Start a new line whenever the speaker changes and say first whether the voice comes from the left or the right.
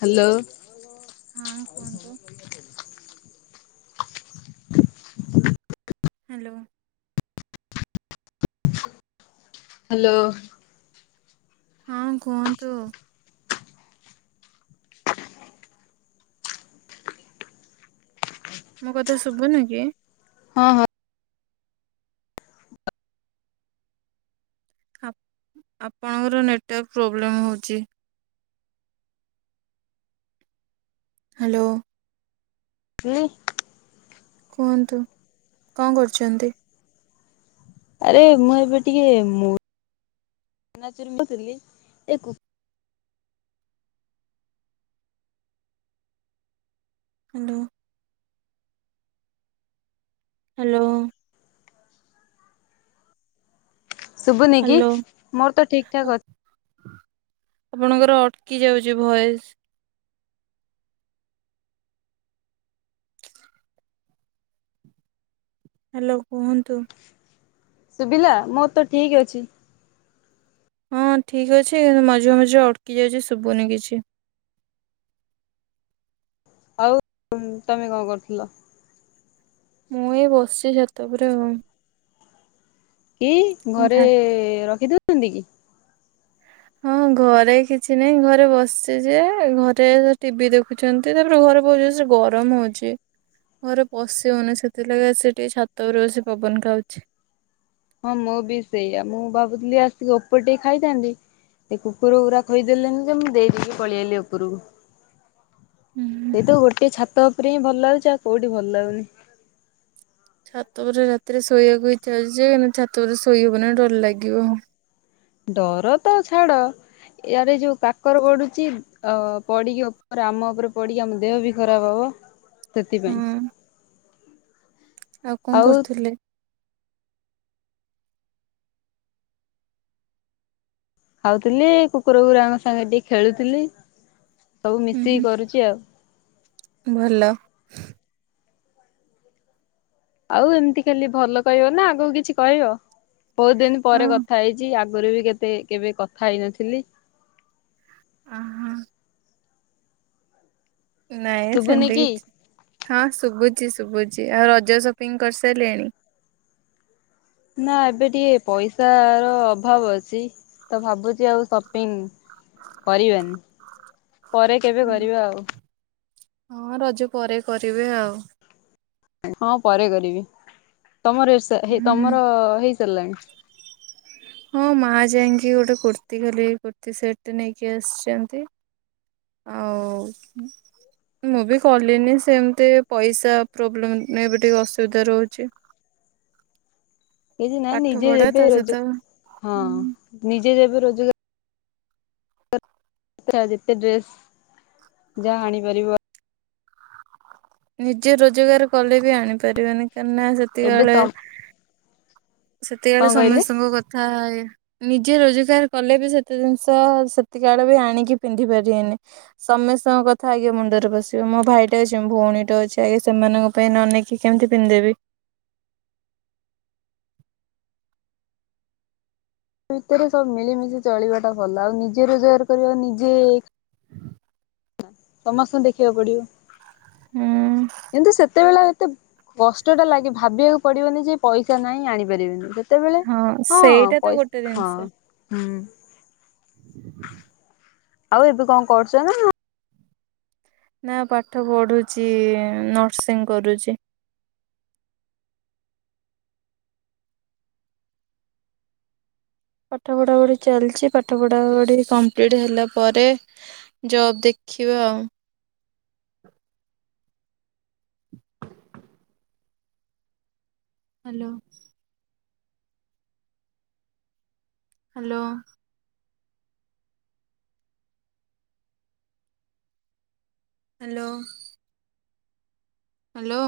left: Hello.
right: ହଁ କୁହନ୍ତୁ। Hello.
left: Hello.
right: ହଁ କୁହନ୍ତୁ। ମଁ କଥା ଶୁଭୁନି କି?
left: ହଁ ହଁ।
right: ଆପଣଙ୍କର ନେଟୱାର୍କ ପ୍ରୋବ୍ଲେମ୍ ହେଉଛି। ହ୍ୟାଲୋ।
left: [unintelligible]
right: କୁହନ୍ତୁ, କଣ କରୁଛନ୍ତି?
left: ଆରେ ମୁଁ ଏବେ ଟିକେ [unintelligible]
right: ହ୍ୟାଲୋ। ହ୍ୟାଲୋ।
left: ଶୁଭୁନି କି
right: ହ୍ୟାଲୋ।
left: ମୋର ତ ଠିକ ଠାକ୍ ଅ
right: ଆପଣଙ୍କର ଅଟକି ଯାଉଛି ଭଏସ୍। ହ୍ୟାଲୋ କୁହନ୍ତୁ।
left: ଶୁଭିଲା? ମୋର ତ ଠିକ ଅଛି।
right: ହଁ ଠିକ୍ ଅଛି କିନ୍ତୁ ମଝିରେ ମଝିରେ ଅଟକି ଯାଉଛି ଶୁଭୁନି କିଛି।
left: ଆଉ ତମେ କଣ କରୁଥିଲ?
right: ମୁଁ ଏଇ ବସିଛି ଛାତ ଉପରେ ଆଉ।
left: କି
right: କଣ
left: ଘରେ
right: ଖା
left: ରଖି [unintelligible] କି?
right: ହଁ ଘରେ କିଛି ନାହିଁ, ଘରେ ବସିଛି ଯେ ଘରେ ଟିଭି ଦେଖୁ ଛନ୍ତି। ତାପରେ ଘରେ ବହୁତ ଜୋରସେ ସେ ଗରମ ହଉଛି। ଘରେ ପଶିିହଉନି ସେଥିଲାଗି ଆସି ଟିକେ ଛାତରେ ସେ ପବନ ଖାଉଛି।
left: ହଁ ମୁଁ ବି ସେଇଆ। ମୁଁ ଭାବୁଥିଲି ଆସିକି ଓପରେ ଟିକେ ଖାଇଥାନ୍ତି ସେ କୁକୁର ଗୁରା ଖୋଇ ଦେଲେନି ଯେ ମୁଁ ଦେଇ ଦେଇକି ପଳେଇ ଆଇଲି ଉପରକୁ।
right: ହୁଁ
left: ସେଇ ତ ଗୋଟିଏ ଛାତ ଉପରେ ହିଁ ଭଲ ଲାଗୁଛି। ଆଉ କୋଉଠି ଭଲ ଲାଗୁନି।
right: ଛାତ ପରେ ରାତିରେ ଶୋଇବାକୁ ଇଚ୍ଛା ହେଉଛି ଯେ କିନ୍ତୁ ଛାତ ଉପରେ ଶୋଇ ହବନି ଡର ଲାଗିବ।
left: ଡର ତ ଛାଡ, ଇଆଡ଼େ ଯୋଉ କାକର ପଡୁଛି ଓ ପଡିକି ଉପରେ ଆମ ଉପରେ ପଡିକି ଆମ ଦେହ ବି ଖରାପ ହବ। ସେଥିପାଇଁ।
right: ହଁ ଆଉ କଣ କରୁଥିଲେ?
left: ଖାଉଥିଲି କୁକୁର ଗୁରାଙ୍କ ସାଙ୍ଗେରେ ଟିକିଏ ଖେଳୁଥିଲି ସବୁ
right: ହୁଁ
left: ମିଶିକି
right: ହୁଁ
left: କରୁଛି ଆଉ।
right: ଭଲ।
left: ଆଉ ଏମିତି ଖାଲି ଭଲ କହିବ ନା ଆଗକୁ କିଛି କହିବ? ବହୁତ ଦିନି
right: ହଁ
left: ପରେ କଥା ହେଇଚି ଆଗରୁ ବି କେତେ କେବେ କଥା ହେଇନଥିଲି।
right: ଅଁ ହଁ। ନାଇଁ
left: ଶୁଭୁନି
right: ସେମିତି
left: କି
right: କିଛି ହଁ ଶୁବୁଚି ଶୁବୁଚି ଆଉ ରଜକୁ ସେପିଙ୍ଗ୍ କରିସାରିଲେଣି?
left: ନା ଏବେ ଟିକେ ପଇସା ର ଅଭାବ ଅଛି ତ ଭାବୁଛି ଆଉ ସପିଙ୍ଗ୍ କରିବାନି ପରେ କେବେ କରିବା ଆଉ।
right: ହଁ ରଜ ପରେ କରିବେ ଆଉ।
left: ହଁ ପରେ କରିବି ତମର ଇଷା ହେଇ
right: ହୁଁ
left: ତମର ହେଇ ସାରିଲାଣି?
right: ହଁ ମା ଯାଇକି ଗୋଟେ କୁର୍ତ୍ତୀ ଖାଲି ଏଇ କୁର୍ତ୍ତୀ ସେଟେ ନେଇକି ଆସିଛନ୍ତି। ଆଉ। ମୁଁ ବି କଲିନି ସେମିତି ପଇସା ପ୍ରୋବ୍ଲେମ ଏବେ ଟିକେ ଅସୁବିଧା ରହୁଛି।
left: କିଛି ନାଇ
right: ପାଠ
left: ନିଜେ
right: ପଢା ତା
left: ଯେବେ
right: ସହିତ
left: ରୋଜଗା ହଁ
right: ଉଁ,
left: ନିଜେ ଯେବେ ରୋଜଗା ଯେତେଟା ଯେତେ ଡ୍ରେସ୍ ଯାହା ଆଣି ପାରିବ।
right: ନିଜେ ରୋଜଗାର କଲେ ବି ଆଣିପାରିବେନି କାହିଁକି ନା ସେତିକା
left: ଏବେ ତ
right: ବେଳେ ସେତେକାବେଳେ
left: କଣ କହିଲେ
right: ସମସ୍ତଙ୍କ କଥା ୟା ନିଜେ ରୋଜଗାର କଲେ ବି ସେତେ ଜିନିଷ ସେତିକା ବେଳେ ବି ଆଣିକି ପିନ୍ଧି ପାରିବେନି। ସମସ୍ତଙ୍କ କଥା ଆଗେ ମୁଣ୍ଡରେ ପଶିବମୋ ଭାଇଟେ ଅଛି ମୋ ଭଉଣୀ ଟେ ଅଛି ଆଗେ ସେମାନଙ୍କ ପେ ନ ନେଇକି କେମିତି ପିନ୍ଦେ ବେ।
left: ଭିତରେ ସବୁ ମିଳିମିଶି ଚଳିବା ଟା ଭଲଆଉ ନିଜେ ରୋଜଗାର କରିବ ନିଜେ। ସମସ୍ତଙ୍କୁ ଦେଖିବାକୁ
right: ହୁଁ
left: ପଡିବକିନ୍ତୁ ସେତେବେଳେ ଏତେ କଷ୍ଟଟା ଲାଗେଭାବିବାକୁ ପଡିବନି ଯେ ପଇସା ନାହିଁ ଆଣିପାରିବିନି। ତେବେ ହଁ
right: ସେଇଟା ତ
left: ପଇସା
right: ଗୋଟେ
left: ହଁ
right: ଜିନିଷ।
left: ହଁ। ଆଉ ଏବେ କଣ, କରୁଚ ନା?
right: ନା ପାଠ ପଢୁଚି ନର୍ସିଂ ଙ୍ଗି କରୁଚି। ପାଠ ପଢ଼ାପଢ଼ି ଚାଲିଚିପାଠ ପଢ଼ାପଢ଼ି କମ୍ପ୍ଲିଟ୍ ହେଲା ପରେ ଜବ ଦେଖିବା ଆଉ। [unintelligible] ହାଲୋ। ହାଲୋ। ହାଲୋ। ହାଲୋ।